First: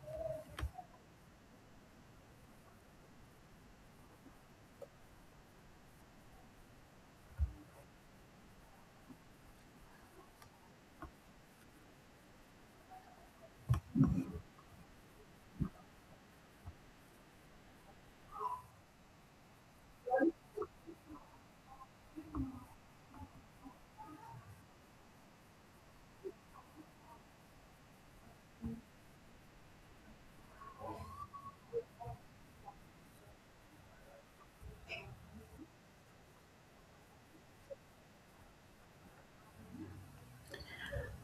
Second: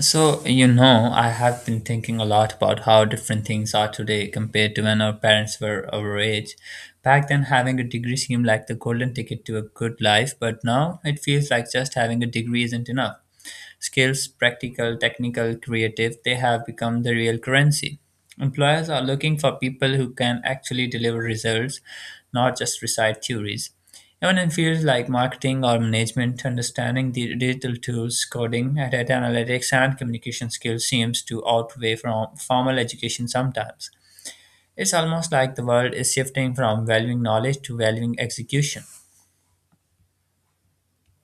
I have been thinking a lot about how different things are today compared to when our parents were our age. Back then, having a degree seemed like the golden ticket to a good life, but now it feels like just having a degree isn't enough. Skills, practical, technical, creative, they have become the real currency. Employers are looking for people who can actually deliver results, not just recite theories. Even in fields like marketing or management, understanding the digital tools, coding, data analytics, and communication skills seems to outweigh from formal education sometimes. It's almost like the world is shifting from valuing knowledge to valuing execution.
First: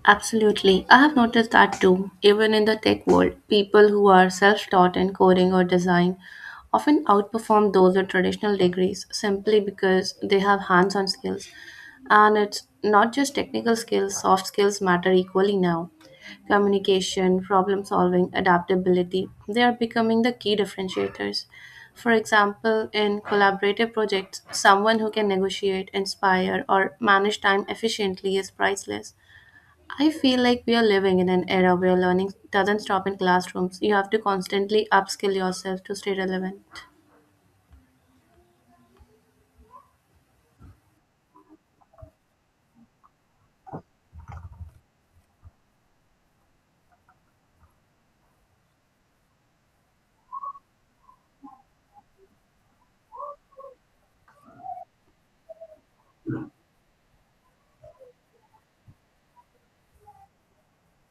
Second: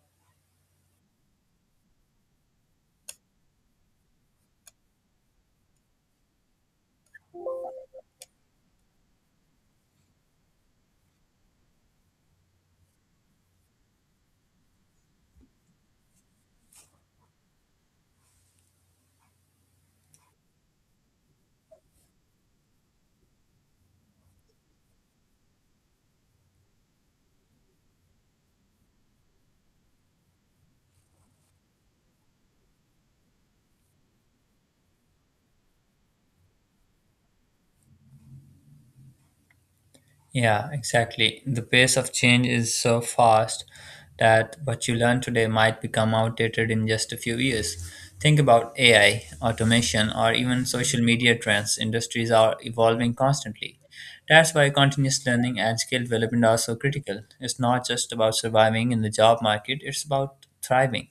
Absolutely. I have noticed that too. Even in the tech world, people who are self taught in coding or design often outperform those with traditional degrees simply because they have hands on skills. And it's not just technical skills, soft skills matter equally now. Communication, problem solving, adaptability, they are becoming the key differentiators. For example, in collaborative projects, someone who can negotiate, inspire, or manage time efficiently is priceless. I feel like we are living in an era where learning doesn't stop in classrooms. You have to constantly upskill yourself to stay relevant. Yeah, exactly. The pace of change is so fast that what you learn today might become outdated in just a few years. Think about AI, automation, or even social media trends. Industries are evolving constantly. That's why continuous learning and skill development are so critical. It's not just about surviving in the job market, it's about thriving.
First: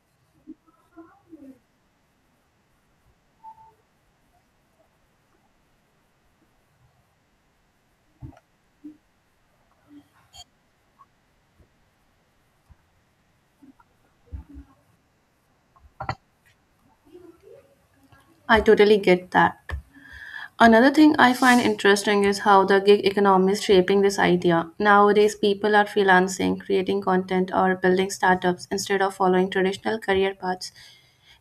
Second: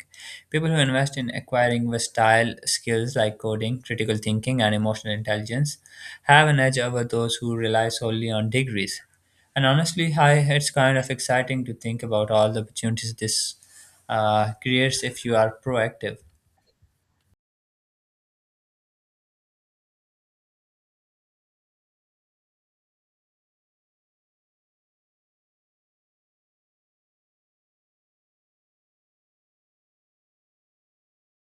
People who invest in acquiring versatile skills like coding, critical thinking, and emotional intelligence have an edge over those who rely solely on degrees. And honestly, hi, it's kind of exciting to think about all the opportunities this creates if you are proactive. I totally get that. Another thing I find interesting is how the gig economy is shaping this idea. Nowadays, people are freelancing, creating content, or building startups instead of following traditional career paths.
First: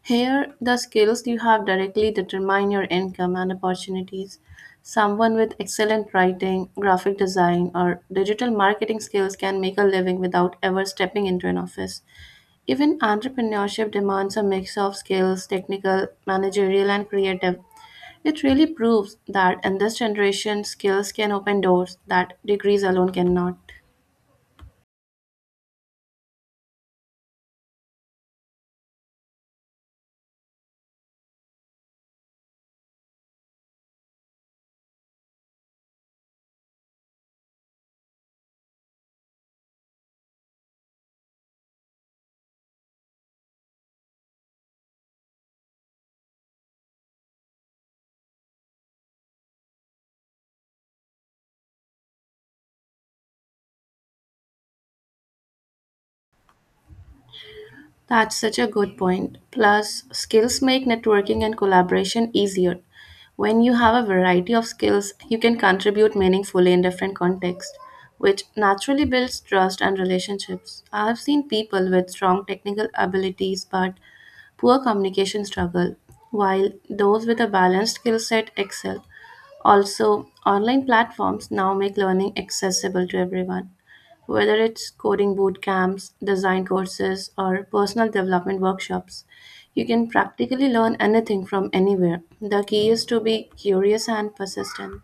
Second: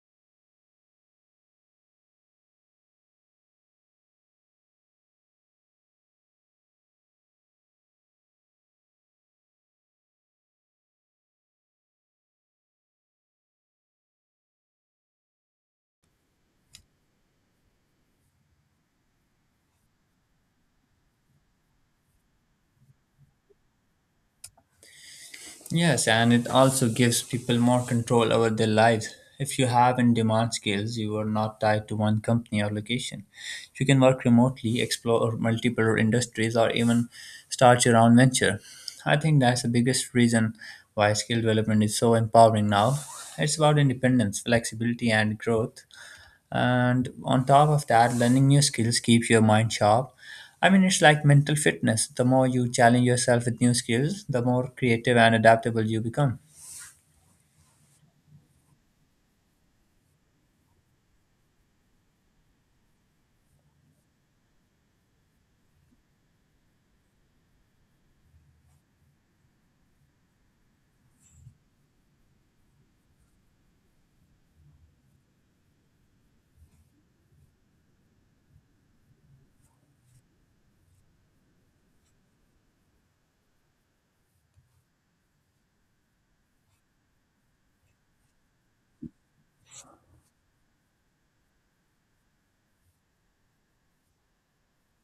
Here, the skills you have directly determine your income and opportunities. Someone with excellent writing, graphic design, or digital marketing skills can make a living without ever stepping into an office. Even entrepreneurship demands a mix of skills, technical, managerial, and creative. It really proves that in this generation, skills can open doors that degrees alone cannot. Yes, and it also gives people more control over their lives. If you have in demand skills, you are not tied to one company or location. You can work remotely, explore multiple industries, or even start your own venture. I think that's the biggest reason why skill development is so empowering now. It's about independence, flexibility, and growth and on top of that learning new skills keeps your mind sharp. I mean, it's like mental fitness. The more you challenge yourself with new skills, the more creative and adaptable you become. That's such a good point. Plus, skills make networking and collaboration easier. When you have a variety of skills, you can contribute meaningfully in different contexts, which naturally builds trust and relationships. I have seen people with strong technical abilities but poor communication struggle, while those with a balanced skill set excel. Also, online platforms now make learning accessible to everyone. Whether it's coding boot camps, design courses, or personal development workshops, you can practically learn anything from anywhere. The key is to be curious and persistent.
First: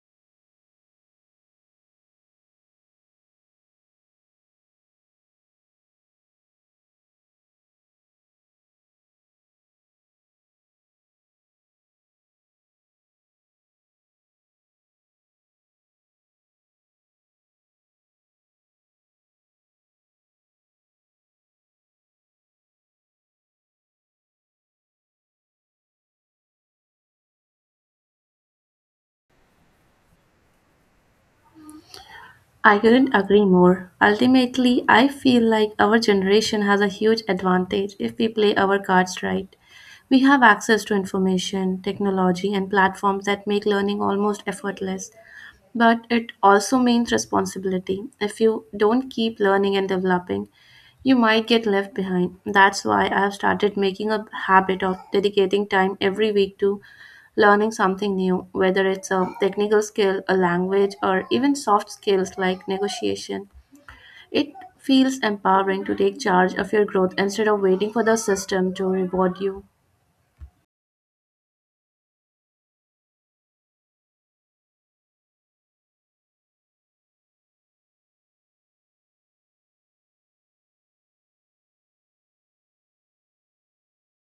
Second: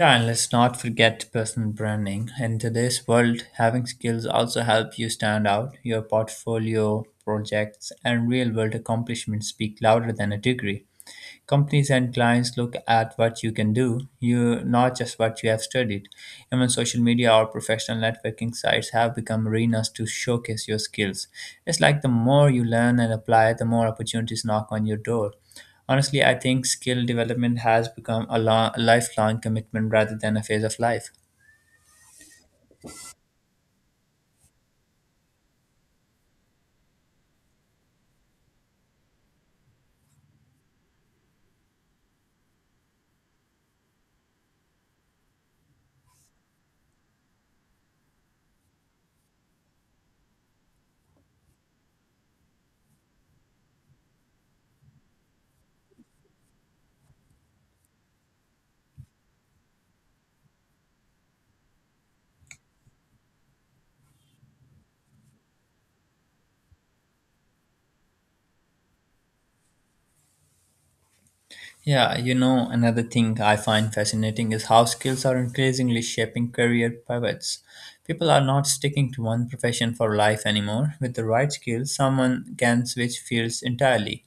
Yeah, and let's not forget personal branding in today's world. Having skills also help you stand out. Your portfolio projects and real world accomplishments speak louder than a degree. Companies and clients look at what you can do, you not just what you have studied. Even social media or professional networking sites have become arenas to showcase your skills. It's like the more you learn and apply, the more opportunities knock on your door. Honestly, I think skill development has become a lifelong commitment rather than a phase of life. I couldn't agree more. Ultimately, I feel like our generation has a huge advantage if we play our cards right. We have access to information, technology, and platforms that make learning almost effortless. But it also means responsibility. If you don't keep learning and developing, you might get left behind. That's why I have started making a habit of dedicating time every week to learning something new, whether it's a technical skill, a language, or even soft skills like negotiation. It feels empowering to take charge of your growth instead of waiting for the system to reward you. Yeah, you know, another thing I find fascinating is how skills are increasingly shaping career pivots. People are not sticking to one profession for life anymore. With the right skills, someone can switch fields entirely,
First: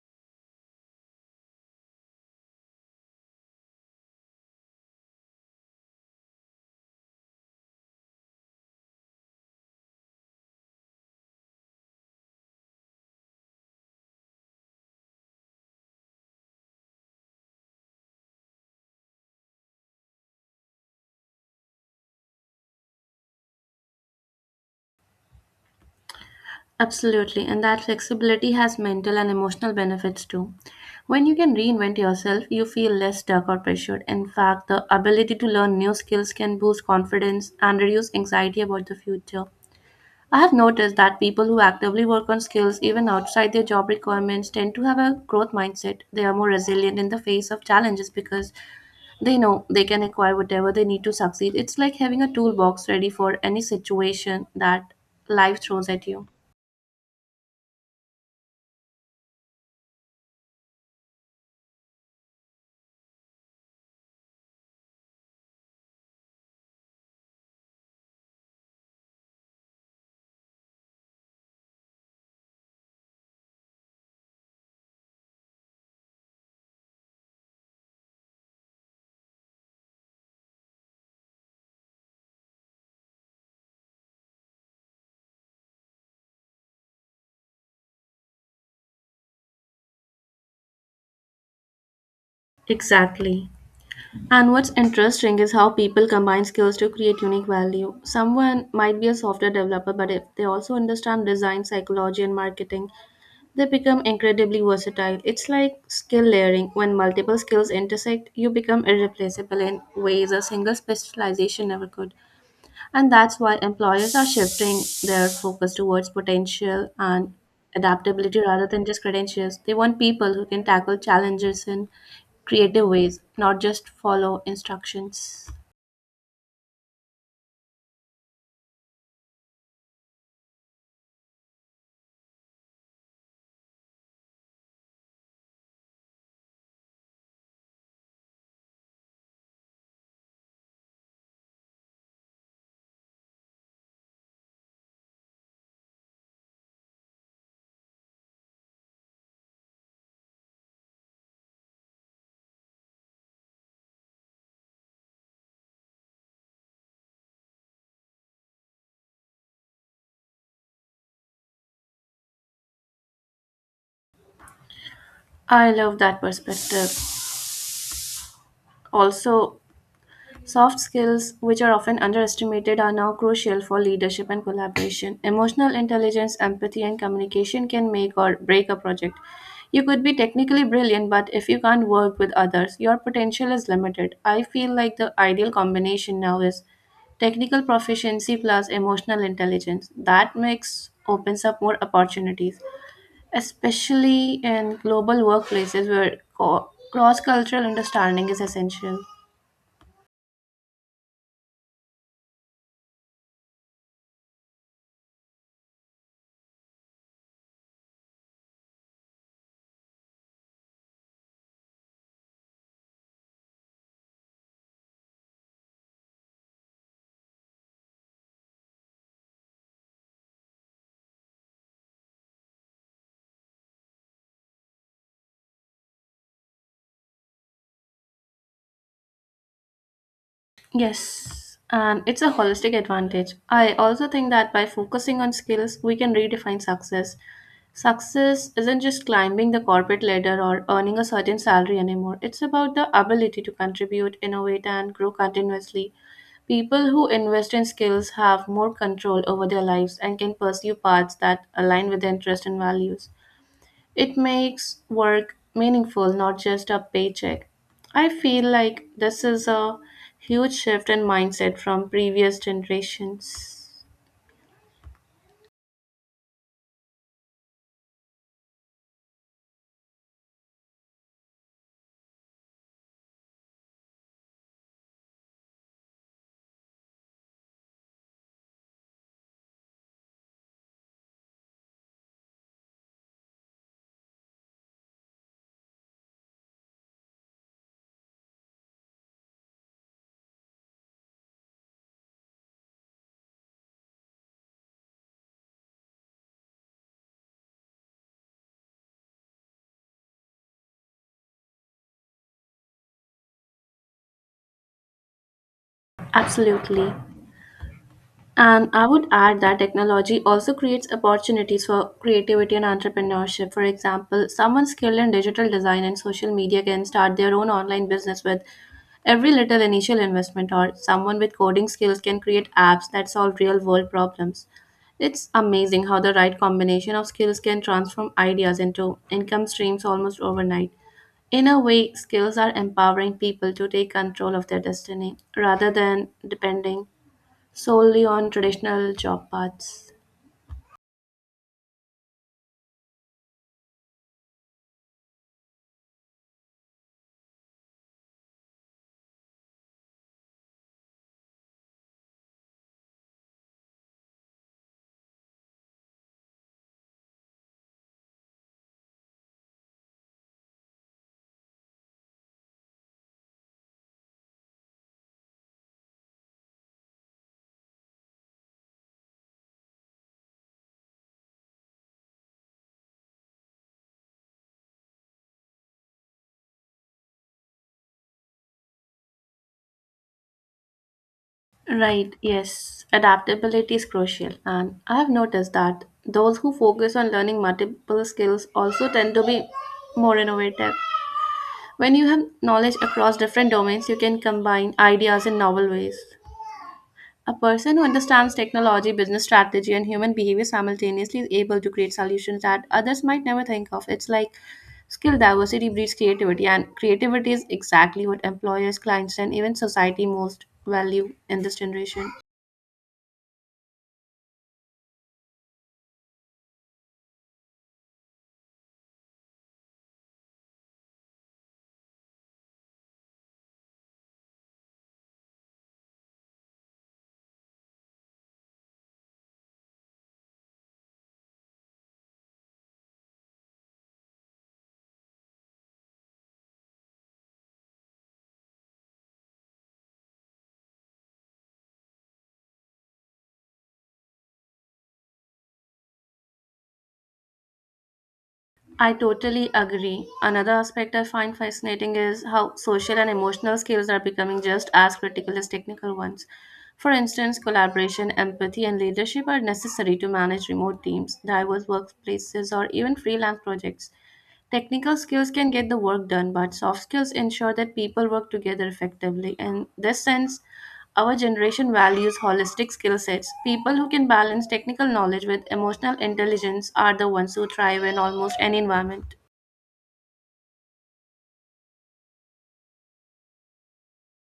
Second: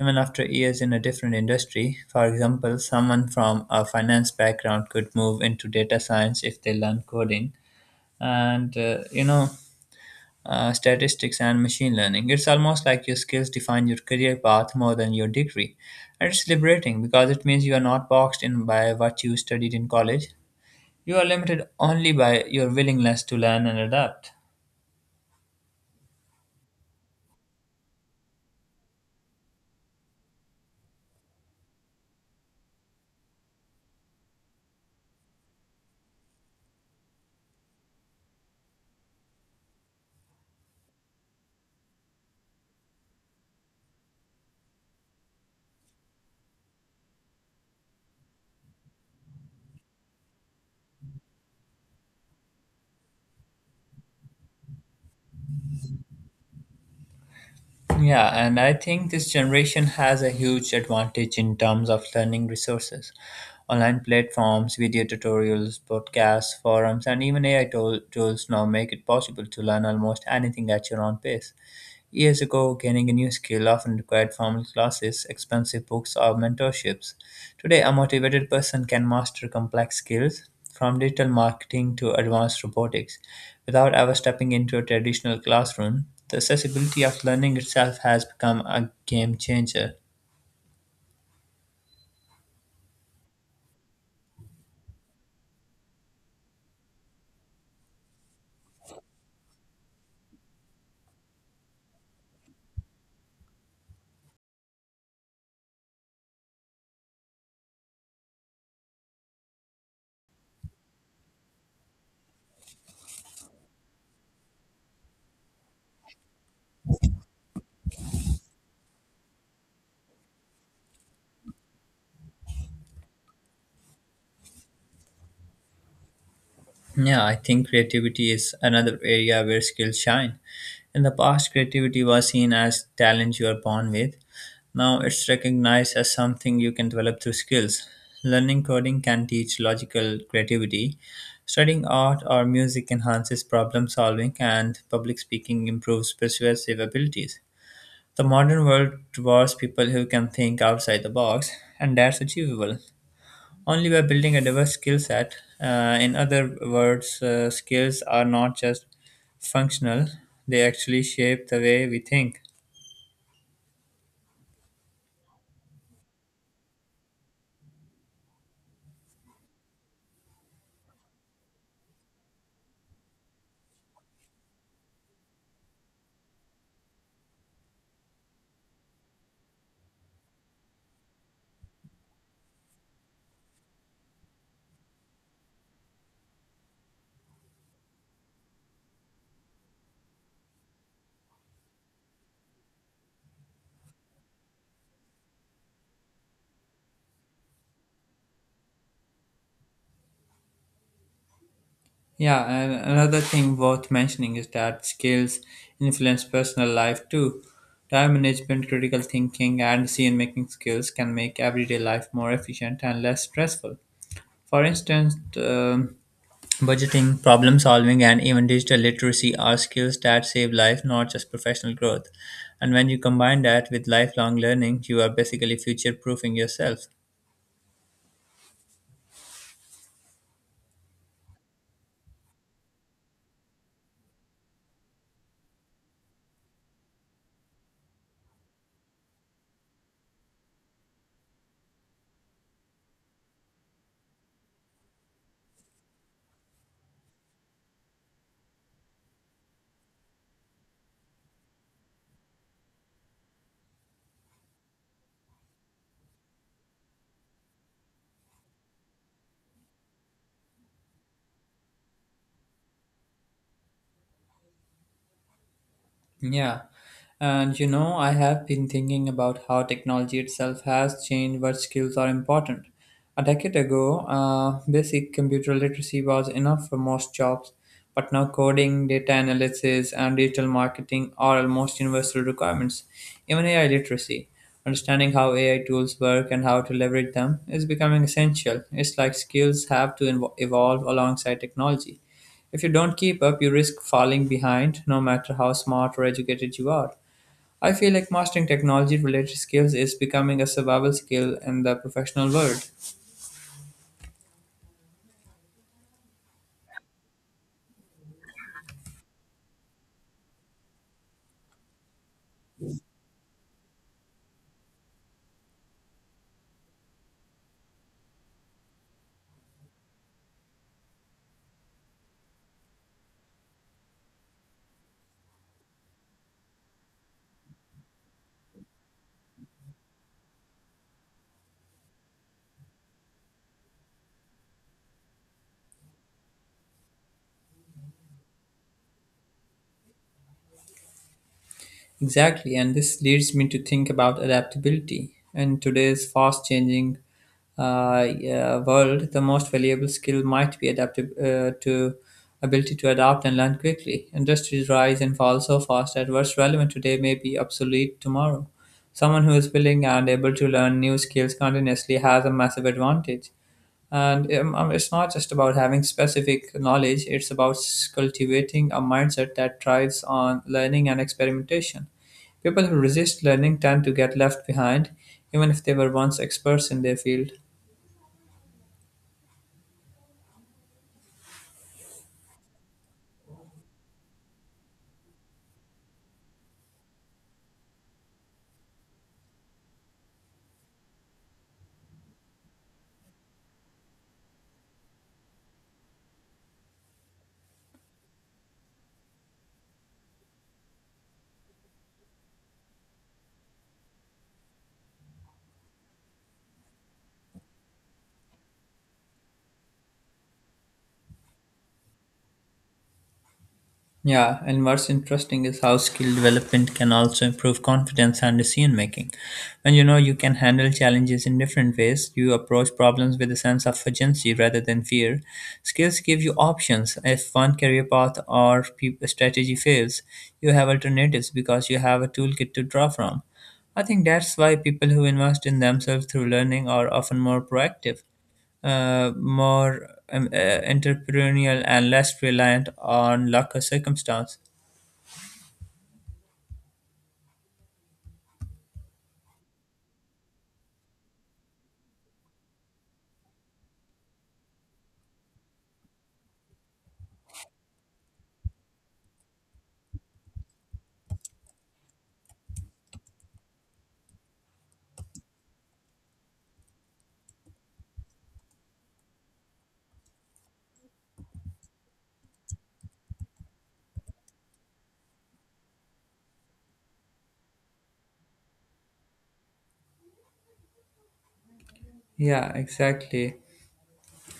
even after years in a different industry. For example, someone from a finance background could move into data science if they learn coding. And statistics, and machine learning. It's almost like your skills define your career path more than your degree. And it's liberating because it means you are not boxed in by what you studied in college. You are limited only by your willingness to learn and adapt. Absolutely, and that flexibility has mental and emotional benefits too. When you can reinvent yourself, you feel less stuck or pressured. In fact, the ability to learn new skills can boost confidence and reduce anxiety about the future. I have noticed that people who actively work on skills, even outside their job requirements, tend to have a growth mindset. They are more resilient in the face of challenges because they know they can acquire whatever they need to succeed. It's like having a toolbox ready for any situation that life throws at you. Yeah, and I think this generation has a huge advantage in terms of learning resources. Online platforms, video tutorials, podcasts, forums, and even AI tools now make it possible to learn almost anything at your own pace. Years ago, gaining a new skill often required formal classes, expensive books, or mentorships. Today, a motivated person can master complex skills, from digital marketing to advanced robotics, without ever stepping into a traditional classroom. The accessibility of learning itself has become a game changer. Exactly. And what's interesting is how people combine skills to create unique value. Someone might be a software developer, but if they also understand design, psychology, and marketing, they become incredibly versatile. It's like skill layering. When multiple skills intersect, you become irreplaceable in ways a single specialization never could. And that's why employers are shifting their focus towards potential and adaptability rather than just credentials. They want people who can tackle challenges in creative ways, not just follow instructions. Yeah, I think creativity is another area where skills shine. In the past, creativity was seen as talent you are born with. Now it's recognized as something you can develop through skills. Learning coding can teach logical creativity. Studying art or music enhances problem solving, and public speaking improves persuasive abilities. The modern world rewards people who can think outside the box, and that's achievable only by building a diverse skill set. In other words, skills are not just functional, they actually shape the way we think. I love that perspective. Also, soft skills, which are often underestimated, are now crucial for leadership and collaboration. Emotional intelligence, empathy, and communication can make or break a project. You could be technically brilliant, but if you can't work with others, your potential is limited. I feel like the ideal combination now is technical proficiency plus emotional intelligence. That mix opens up more opportunities, especially in global workplaces where cross cultural understanding is essential. Yeah, and another thing worth mentioning is that skills influence personal life too. Time management, critical thinking, and decision making skills can make everyday life more efficient and less stressful. For instance, budgeting, problem solving, and even digital literacy are skills that save life, not just professional growth. And when you combine that with lifelong learning, you are basically future proofing yourself. Yes, and it's a holistic advantage. I also think that by focusing on skills, we can redefine success. Success isn't just climbing the corporate ladder or earning a certain salary anymore. It's about the ability to contribute, innovate, and grow continuously. People who invest in skills have more control over their lives and can pursue paths that align with their interests and values. It makes work meaningful, not just a paycheck. I feel like this is a huge shift in mindset from previous generations. Yeah. And you know, I have been thinking about how technology itself has changed what skills are important. A decade ago, basic computer literacy was enough for most jobs, but now coding, data analysis, and digital marketing are almost universal requirements. Even AI literacy, understanding how AI tools work and how to leverage them, is becoming essential. It's like skills have to evolve alongside technology. If you don't keep up, you risk falling behind, no matter how smart or educated you are. I feel like mastering technology related skills is becoming a survival skill in the professional world. Absolutely. And I would add that technology also creates opportunities for creativity and entrepreneurship. For example, someone skilled in digital design and social media can start their own online business with every little initial investment, or someone with coding skills can create apps that solve real world problems. It's amazing how the right combination of skills can transform ideas into income streams almost overnight. In a way, skills are empowering people to take control of their destiny rather than depending solely on traditional job paths. Exactly, and this leads me to think about adaptability. In today's fast changing uh, world, the most valuable skill might be adaptive to ability to adapt and learn quickly. Industries rise and fall so fast that what's relevant today may be obsolete tomorrow. Someone who is willing and able to learn new skills continuously has a massive advantage. And it's not just about having specific knowledge, it's about cultivating a mindset that thrives on learning and experimentation. People who resist learning tend to get left behind, even if they were once experts in their field. Right, yes, adaptability is crucial, and I have noticed that those who focus on learning multiple skills also tend to be more innovative. When you have knowledge across different domains, you can combine ideas in novel ways. A person who understands technology, business strategy, and human behavior simultaneously is able to create solutions that others might never think of. It's like skill diversity breeds creativity, and creativity is exactly what employers, clients, and even society most value in this generation. Yeah, and what's interesting is how skill development can also improve confidence and decision making. When you know you can handle challenges in different ways, you approach problems with a sense of urgency rather than fear. Skills give you options. If one career path or strategy fails, you have alternatives because you have a toolkit to draw from. I think that's why people who invest in themselves through learning are often more proactive, more entrepreneurial and less reliant on luck or circumstance. I totally agree. Another aspect I find fascinating is how social and emotional skills are becoming just as critical as technical ones. For instance, collaboration, empathy, and leadership are necessary to manage remote teams, diverse workplaces, or even freelance projects. Technical skills can get the work done, but soft skills ensure that people work together effectively. In this sense, our generation values holistic skill sets. People who can balance technical knowledge with emotional intelligence are the ones who thrive in almost any environment. Yeah, exactly.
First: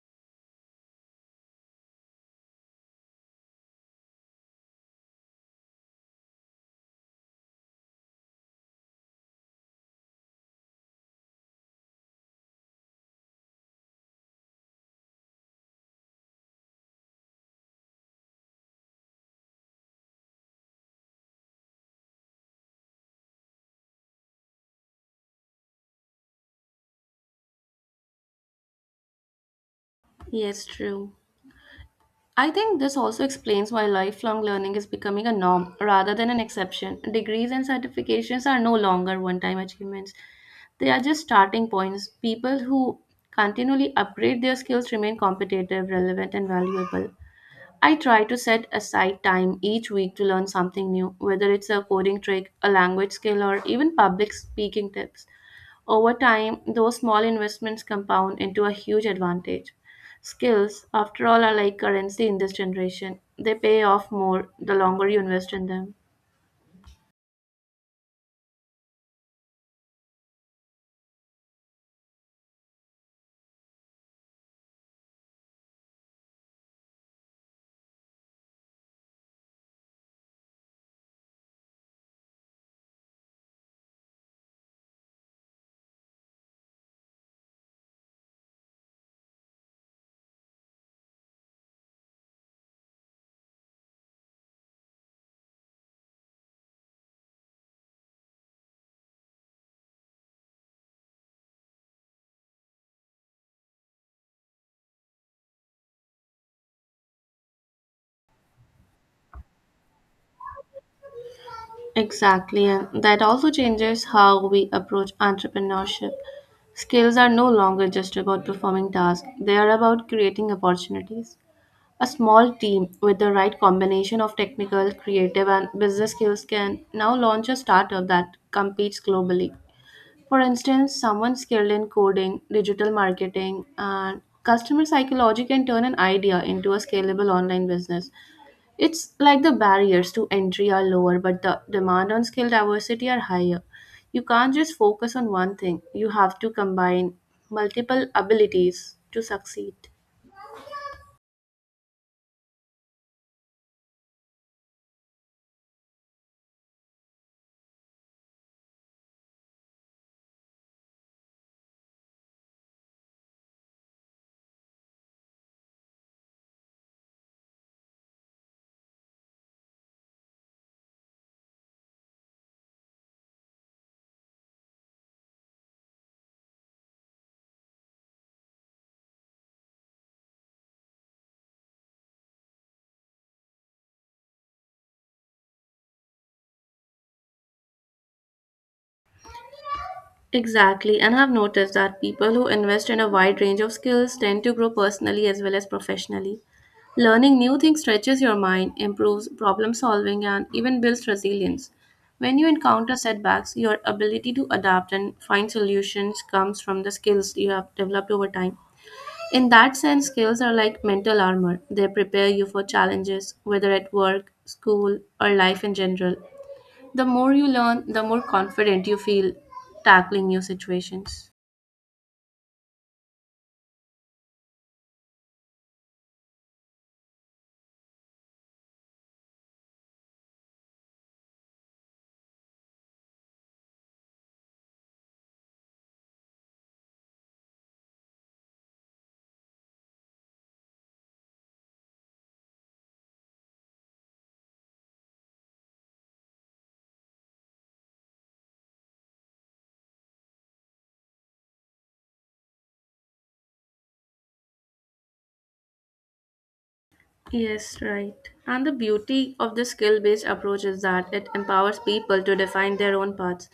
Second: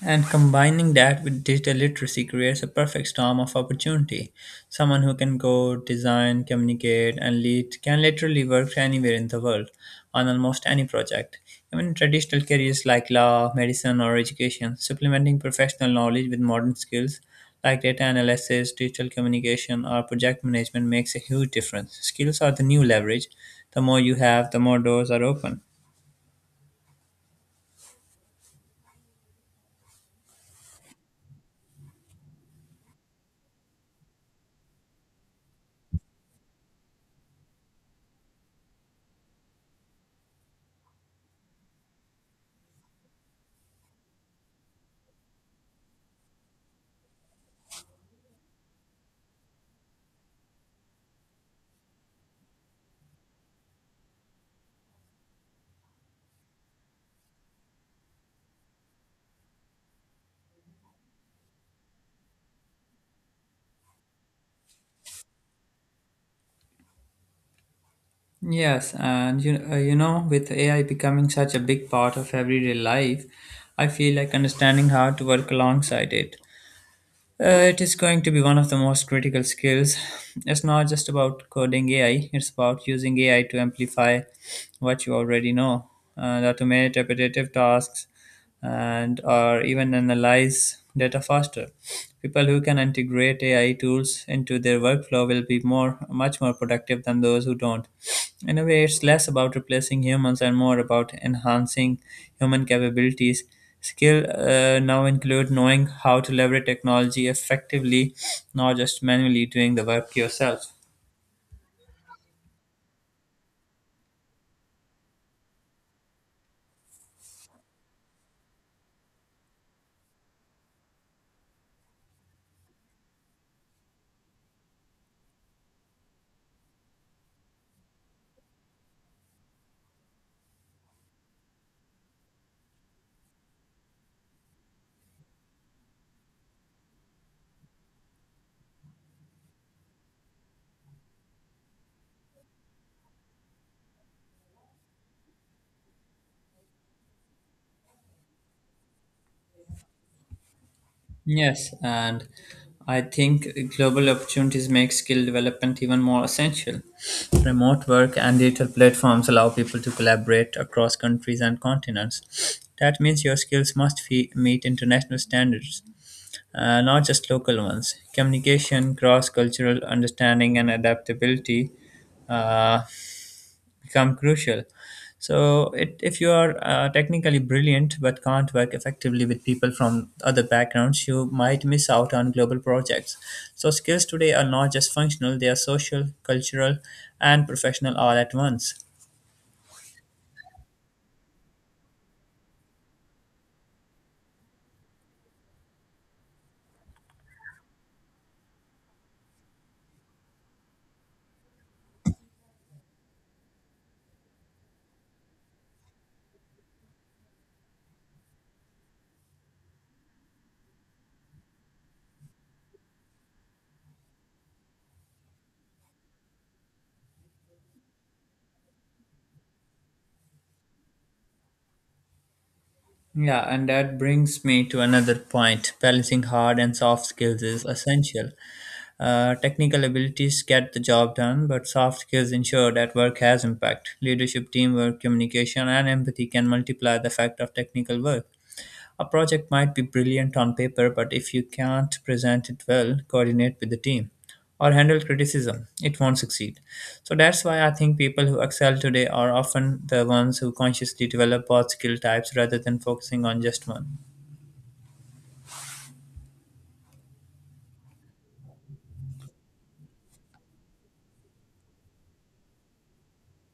And combining that with digital literacy creates a perfect storm of opportunity. Someone who can code, design, communicate, and lead can literally work anywhere in the world on almost any project. Even in traditional careers like law, medicine, or education, supplementing professional knowledge with modern skills like data analysis, digital communication, or project management makes a huge difference. Skills are the new leverage. The more you have, the more doors are open. Yes, true. I think this also explains why lifelong learning is becoming a norm rather than an exception. Degrees and certifications are no longer one time achievements, they are just starting points. People who continually upgrade their skills remain competitive, relevant, and valuable. I try to set aside time each week to learn something new, whether it's a coding trick, a language skill, or even public speaking tips. Over time, those small investments compound into a huge advantage. Skills, after all, are like currency in this generation. They pay off more the longer you invest in them. Yes, and with AI becoming such a big part of everyday life, I feel like understanding how to work alongside it. It is going to be one of the most critical skills. It's not just about coding AI, it's about using AI to amplify what you already know, automate repetitive tasks, and or even analyze data faster. People who can integrate AI tools into their workflow will be more much more productive than those who don't. In a way, it's less about replacing humans and more about enhancing human capabilities. Skill now include knowing how to leverage technology effectively, not just manually doing the work yourself. Exactly, and that also changes how we approach entrepreneurship. Skills are no longer just about performing tasks, they are about creating opportunities. A small team with the right combination of technical, creative, and business skills can now launch a startup that competes globally. For instance, someone skilled in coding, digital marketing, and customer psychology can turn an idea into a scalable online business. It's like the barriers to entry are lower, but the demand on skill diversity are higher. You can't just focus on one thing, you have to combine multiple abilities to succeed. Yes, and I think global opportunities make skill development even more essential. Remote work and digital platforms allow people to collaborate across countries and continents. That means your skills must meet international standards, not just local ones. Communication, cross cultural understanding, and adaptability uh, become crucial. So, if you are technically brilliant but can't work effectively with people from other backgrounds, you might miss out on global projects. So, skills today are not just functional, they are social, cultural, and professional all at once. Exactly, and I've noticed that people who invest in a wide range of skills tend to grow personally as well as professionally. Learning new things stretches your mind, improves problem solving, and even builds resilience. When you encounter setbacks, your ability to adapt and find solutions comes from the skills you have developed over time. In that sense, skills are like mental armor. They prepare you for challenges, whether at work, school, or life in general. The more you learn, the more confident you feel tackling new situations. Yeah, and that brings me to another point. Balancing hard and soft skills is essential. Technical abilities get the job done, but soft skills ensure that work has impact. Leadership, teamwork, communication, and empathy can multiply the effect of technical work. A project might be brilliant on paper, but if you can't present it well, coordinate with the team, or handle criticism, it won't succeed. So that's why I think people who excel today are often the ones who consciously develop both skill types rather than focusing on just one. Yes, right. And the beauty of the skill based approach is that it empowers people to define their own paths.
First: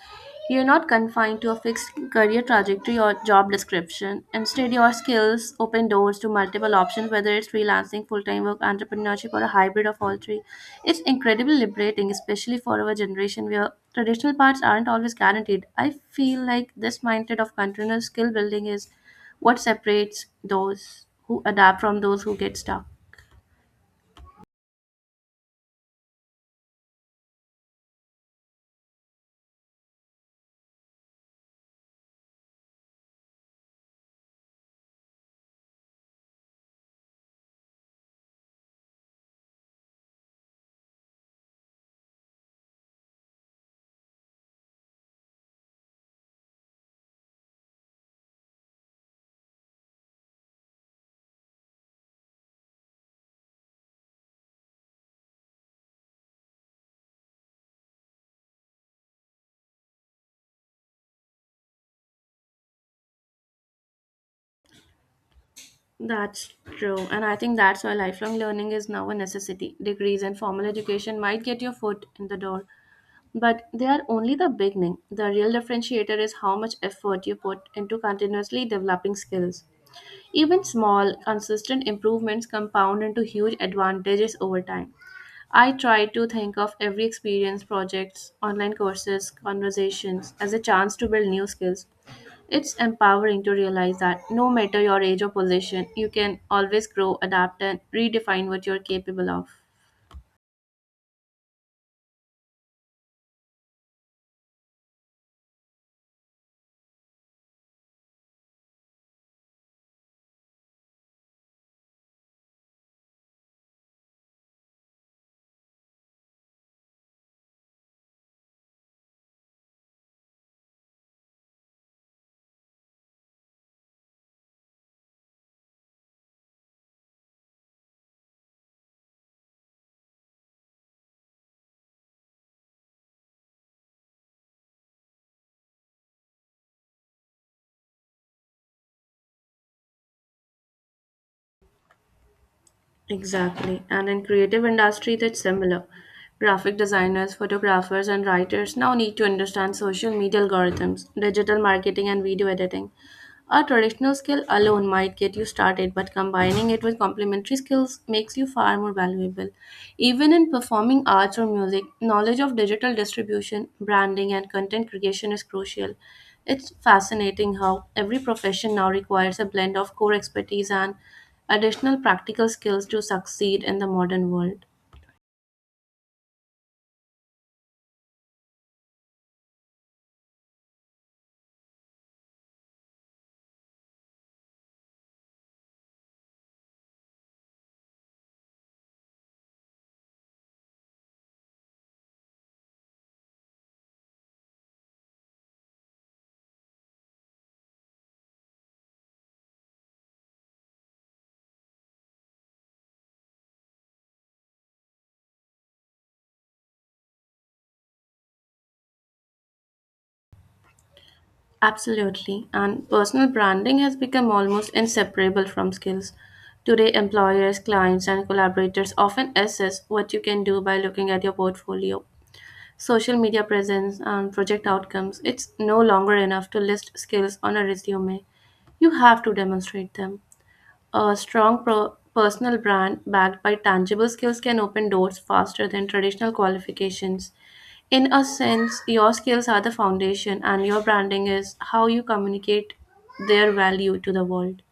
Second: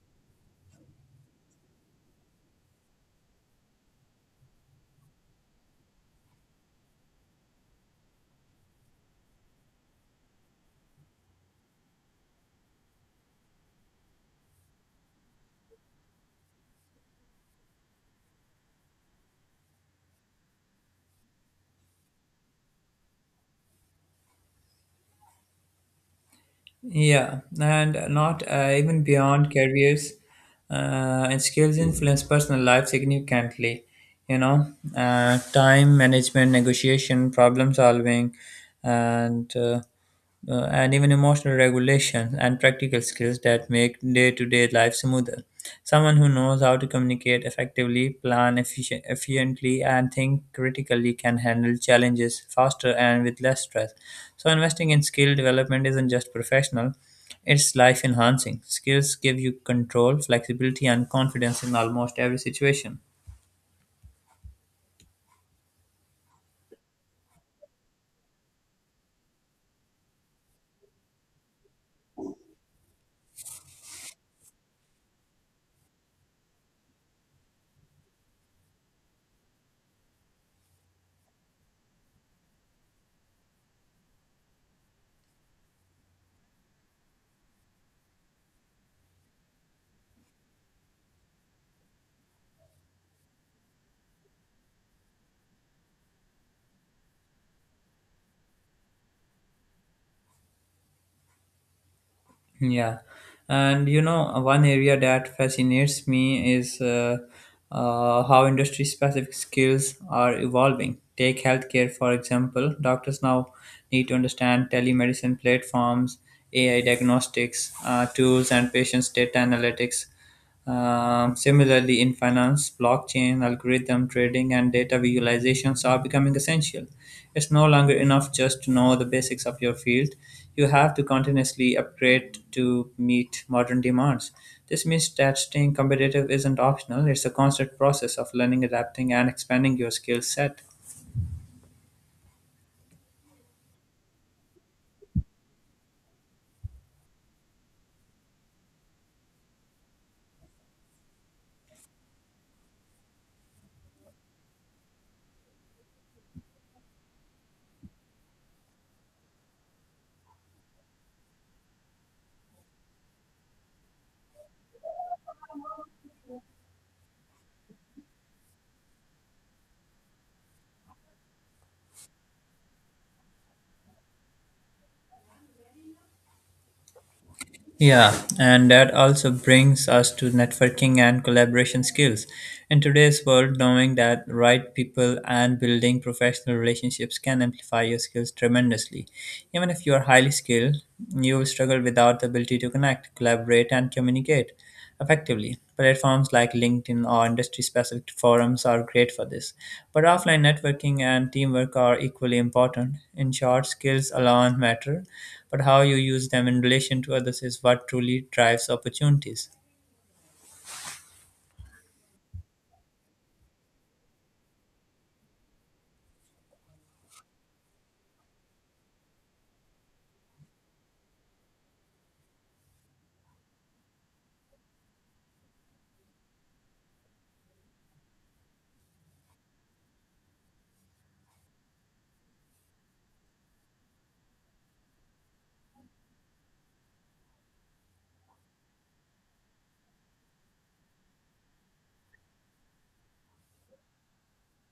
You're not confined to a fixed career trajectory or job description. Instead, your skills open doors to multiple options, whether it's freelancing, full time work, entrepreneurship, or a hybrid of all three. It's incredibly liberating, especially for our generation where traditional paths aren't always guaranteed. I feel like this mindset of continuous skill building is what separates those who adapt from those who get stuck. Yeah, and not even beyond careers and skills influence personal life significantly. You know, time management, negotiation, problem solving, and uh, and even emotional regulation and practical skills that make day to day life smoother. Someone who knows how to communicate effectively, plan efficiently, and think critically can handle challenges faster and with less stress. So, investing in skill development isn't just professional, it's life enhancing. Skills give you control, flexibility, and confidence in almost every situation. That's true, and I think that's why lifelong learning is now a necessity. Degrees and formal education might get your foot in the door, but they are only the beginning. The real differentiator is how much effort you put into continuously developing skills. Even small, consistent improvements compound into huge advantages over time. I try to think of every experience, projects, online courses, conversations as a chance to build new skills. It's empowering to realize that no matter your age or position, you can always grow, adapt, and redefine what you're capable of. Yeah, and you know, one area that fascinates me is how industry specific skills are evolving. Take healthcare, for example. Doctors now need to understand telemedicine platforms, AI diagnostics tools, and patients' data analytics. Similarly, in finance, blockchain, algorithm trading, and data visualizations are becoming essential. It's no longer enough just to know the basics of your field. You have to continuously upgrade to meet modern demands. This means that staying competitive isn't optional, it's a constant process of learning, adapting, and expanding your skill set. Exactly. And in creative industry that's similar. Graphic designers, photographers and writers now need to understand social media algorithms, digital marketing and video editing. A traditional skill alone might get you started, but combining it with complementary skills makes you far more valuable. Even in performing arts or music, knowledge of digital distribution, branding and content creation is crucial. It's fascinating how every profession now requires a blend of core expertise and additional practical skills to succeed in the modern world. Yeah, and that also brings us to networking and collaboration skills. In today's world, knowing that right people and building professional relationships can amplify your skills tremendously. Even if you are highly skilled, you will struggle without the ability to connect, collaborate, and communicate effectively. Platforms like LinkedIn or industry specific forums are great for this, but offline networking and teamwork are equally important. In short, skills alone matter, but how you use them in relation to others is what truly drives opportunities. Absolutely. And personal branding has become almost inseparable from skills. Today, employers, clients, and collaborators often assess what you can do by looking at your portfolio, social media presence, and project outcomes. It's no longer enough to list skills on a resume. You have to demonstrate them. A strong personal brand backed by tangible skills can open doors faster than traditional qualifications. In a sense, your skills are the foundation, and your branding is how you communicate their value to the world.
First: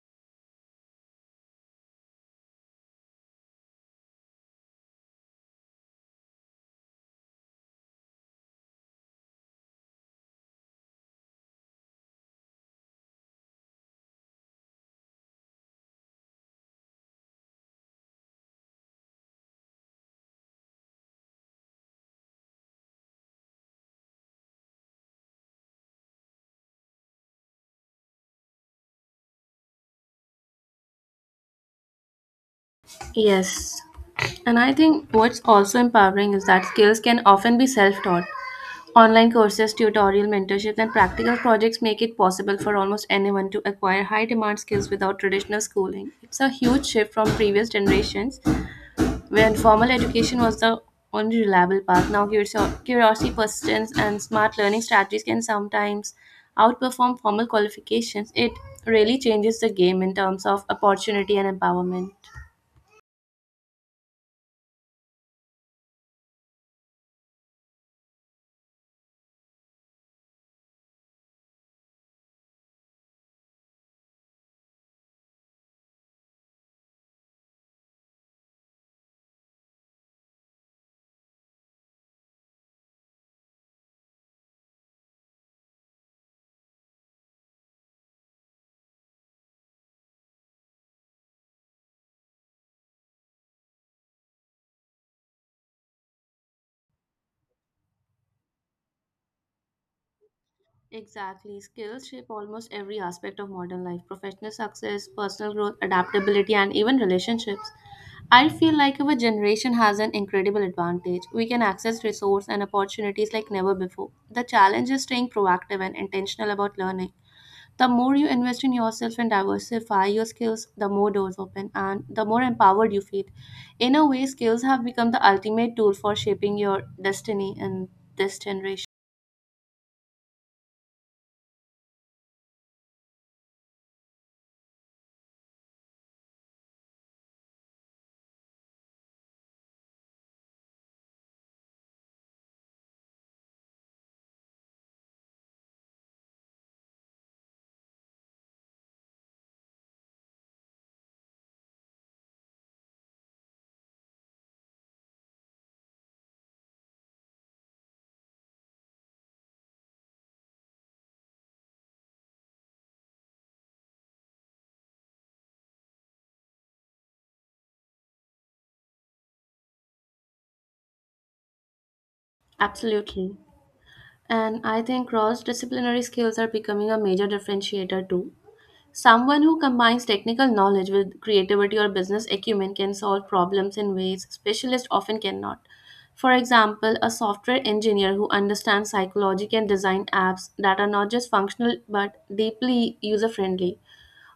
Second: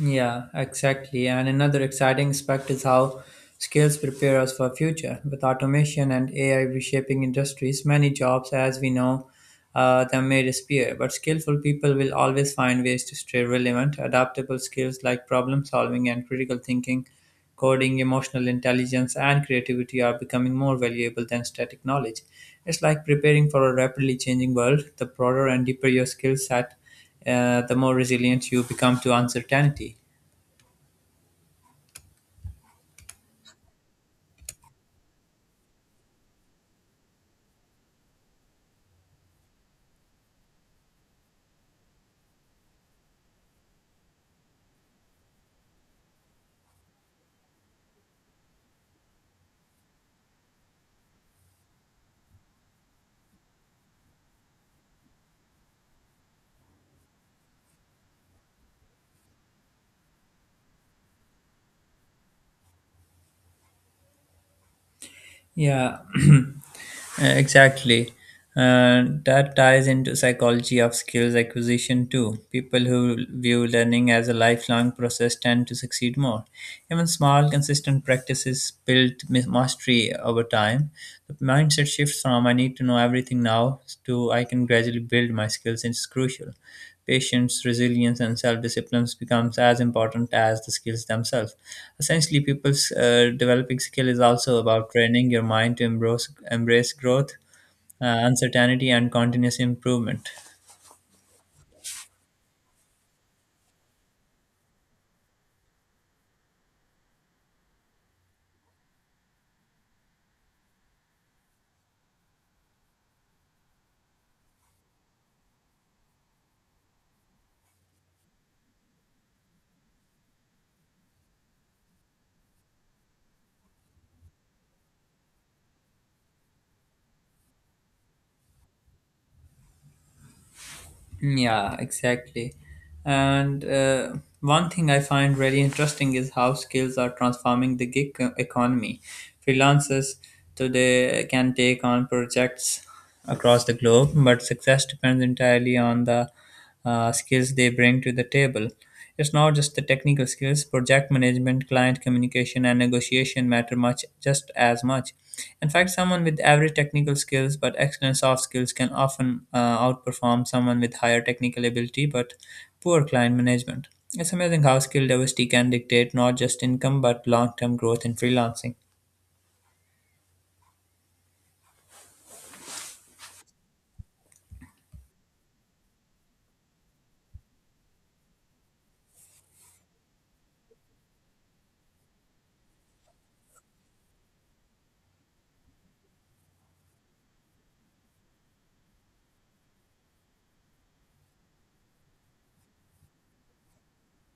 Yeah, exactly. And another exciting aspect is how skills prepare us for future. With automation and AI reshaping industries, many jobs, as we know, them may disappear. But skillful people will always find ways to stay relevant. Adaptable skills like problem solving and critical thinking, coding, emotional intelligence, and creativity are becoming more valuable than static knowledge. It's like preparing for a rapidly changing world. The broader and deeper your skill set, the more resilient you become to uncertainty. Yes. And I think what's also empowering is that skills can often be self taught. Online courses, tutorial mentorships, and practical projects make it possible for almost anyone to acquire high demand skills without traditional schooling. It's a huge shift from previous generations when formal education was the only reliable path. Now curiosity, persistence, and smart learning strategies can sometimes outperform formal qualifications. It really changes the game in terms of opportunity and empowerment. Yeah, exactly. That ties into psychology of skills acquisition too. People who view learning as a lifelong process tend to succeed more. Even small, consistent practices build mastery over time. The mindset shifts from "I need to know everything now" to "I can gradually build my skills" is crucial. Patience, resilience, and self-discipline becomes as important as the skills themselves. Essentially, people's developing skill is also about training your mind to embrace growth, uncertainty, and continuous improvement. Exactly. Skills shape almost every aspect of modern life: professional success, personal growth, adaptability, and even relationships. I feel like our generation has an incredible advantage. We can access resources and opportunities like never before. The challenge is staying proactive and intentional about learning. The more you invest in yourself and diversify your skills, the more doors open and the more empowered you feel. In a way, skills have become the ultimate tool for shaping your destiny in this generation. Yeah, exactly. And one thing I find really interesting is how skills are transforming the economy. Freelancers today can take on projects across the globe, but success depends entirely on the skills they bring to the table. It's not just the technical skills, project management, client communication, and negotiation matter much just as much. In fact, someone with average technical skills but excellent soft skills can often outperform someone with higher technical ability but poor client management. It's amazing how skill diversity can dictate not just income but long term growth in freelancing. Absolutely. And I think cross disciplinary skills are becoming a major differentiator too. Someone who combines technical knowledge with creativity or business acumen can solve problems in ways specialists often cannot. For example, a software engineer who understands psychology can design apps that are not just functional but deeply user friendly.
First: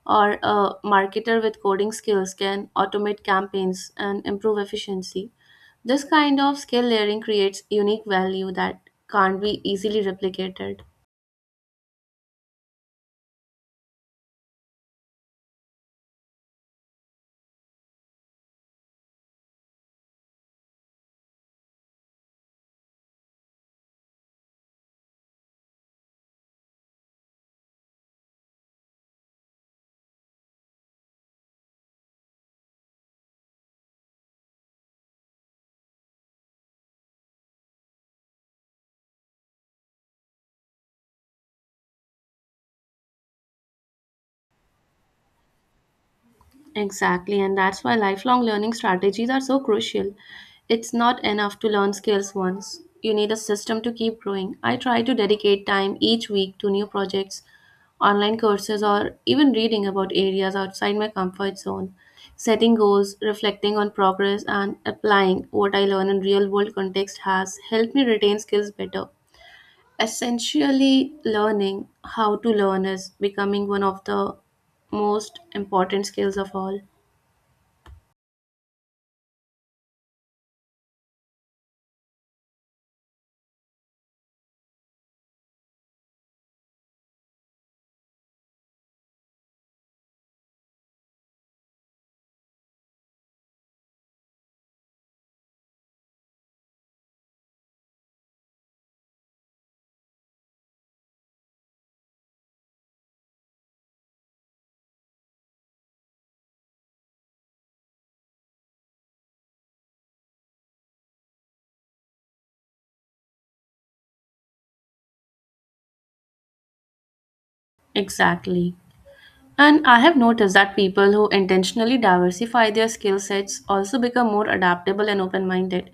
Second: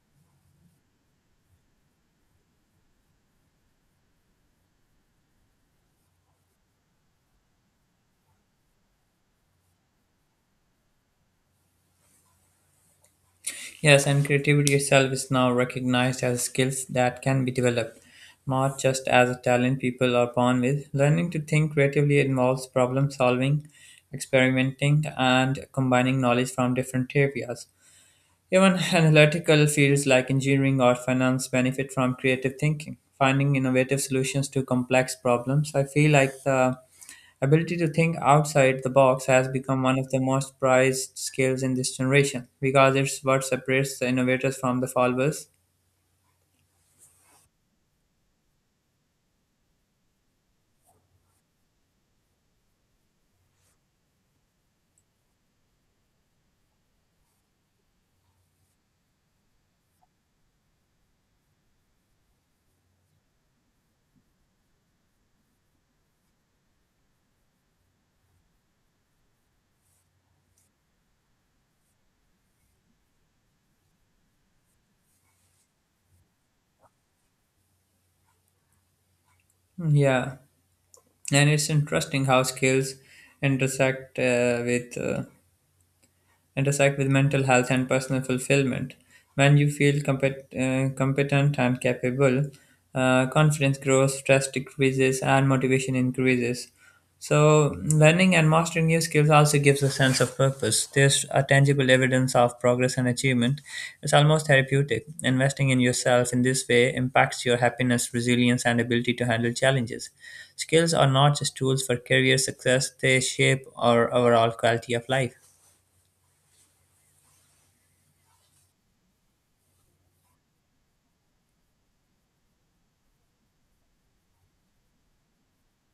Or a marketer with coding skills can automate campaigns and improve efficiency. This kind of skill layering creates unique value that can't be easily replicated. Yes, and creativity itself is now recognized as skills that can be developed, not just as a talent people are born with. Learning to think creatively involves problem solving, experimenting, and combining knowledge from different areas. Even analytical fields like engineering or finance benefit from creative thinking, finding innovative solutions to complex problems. I feel like the ability to think outside the box has become one of the most prized skills in this generation because it's what separates the innovators from the followers. Exactly, and that's why lifelong learning strategies are so crucial. It's not enough to learn skills once. You need a system to keep growing. I try to dedicate time each week to new projects, online courses, or even reading about areas outside my comfort zone. Setting goals, reflecting on progress, and applying what I learn in real world context has helped me retain skills better. Essentially, learning how to learn is becoming one of the most important skills of all. Hmm. Yeah, and it's interesting how skills intersect uh, with uh, intersect with mental health and personal fulfillment. When you feel competent and capable, confidence grows, stress decreases, and motivation increases. So, learning and mastering new skills also gives a sense of purpose. There's a tangible evidence of progress and achievement. It's almost therapeutic. Investing in yourself in this way impacts your happiness, resilience, and ability to handle challenges. Skills are not just tools for career success, they shape our overall quality of life. Exactly. And I have noticed that people who intentionally diversify their skill sets also become more adaptable and open minded.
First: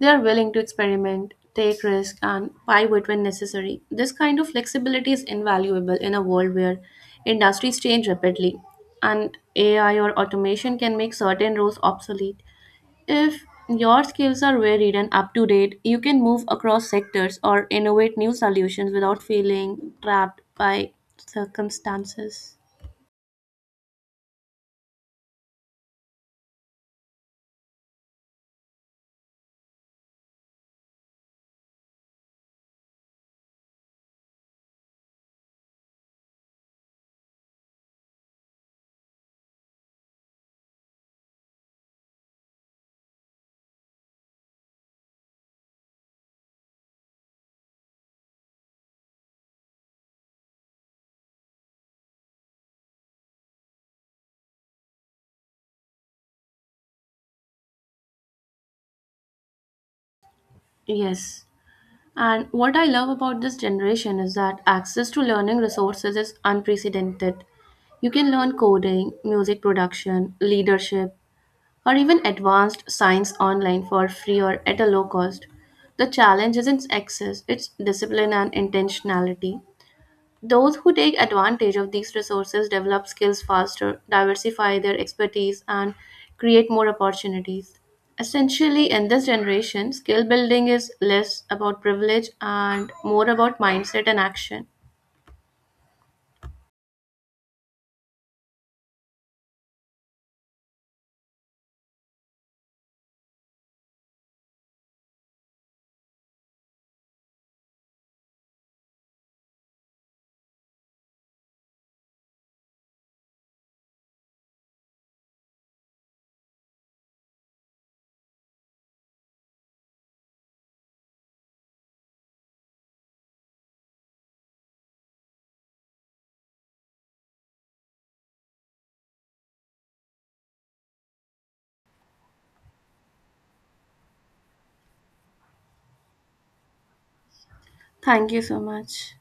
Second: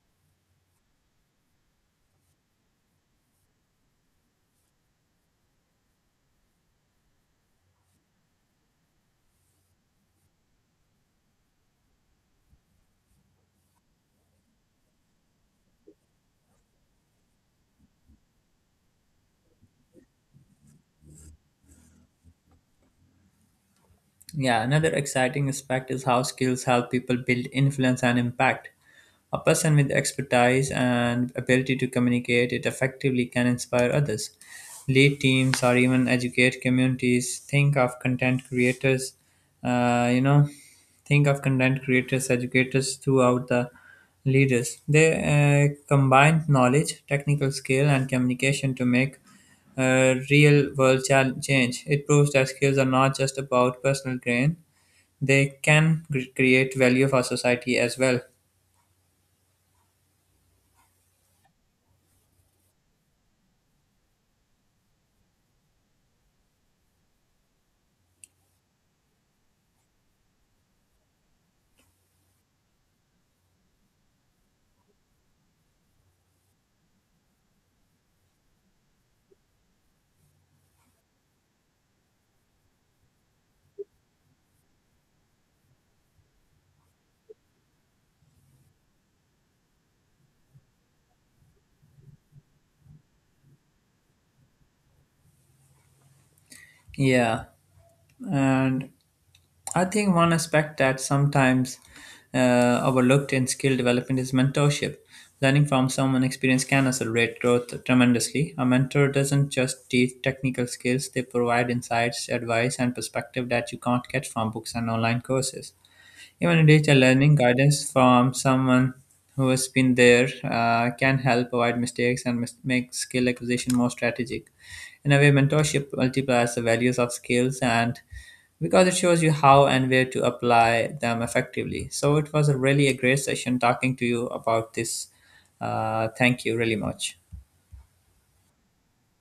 They are willing to experiment, take risks, and pivot when necessary. This kind of flexibility is invaluable in a world where industries change rapidly and AI or automation can make certain roles obsolete. If your skills are varied and up to date, you can move across sectors or innovate new solutions without feeling trapped by circumstances. Yeah, another exciting aspect is how skills help people build influence and impact. A person with expertise and ability to communicate it effectively can inspire others, lead teams, or even educate communities. Uh, you know, think of content creators, educators throughout the leaders. They combine knowledge, technical skill, and communication to make real world change. It proves that skills are not just about personal gain, they can create value for society as well. Yes. And what I love about this generation is that access to learning resources is unprecedented. You can learn coding, music production, leadership, or even advanced science online for free or at a low cost. The challenge isn't access, it's discipline and intentionality. Those who take advantage of these resources develop skills faster, diversify their expertise, and create more opportunities. Essentially, in this generation, skill building is less about privilege and more about mindset and action. Yeah. And I think one aspect that sometimes overlooked in skill development is mentorship. Learning from someone experienced can accelerate growth tremendously. A mentor doesn't just teach technical skills, they provide insights, advice, and perspective that you can't get from books and online courses. Even digital learning guidance from someone who has been there can help avoid mistakes and make skill acquisition more strategic. In a way, mentorship multiplies the values of skills and because it shows you how and where to apply them effectively. So it was a really a great session talking to you about this. Thank you really much. Thank you so much.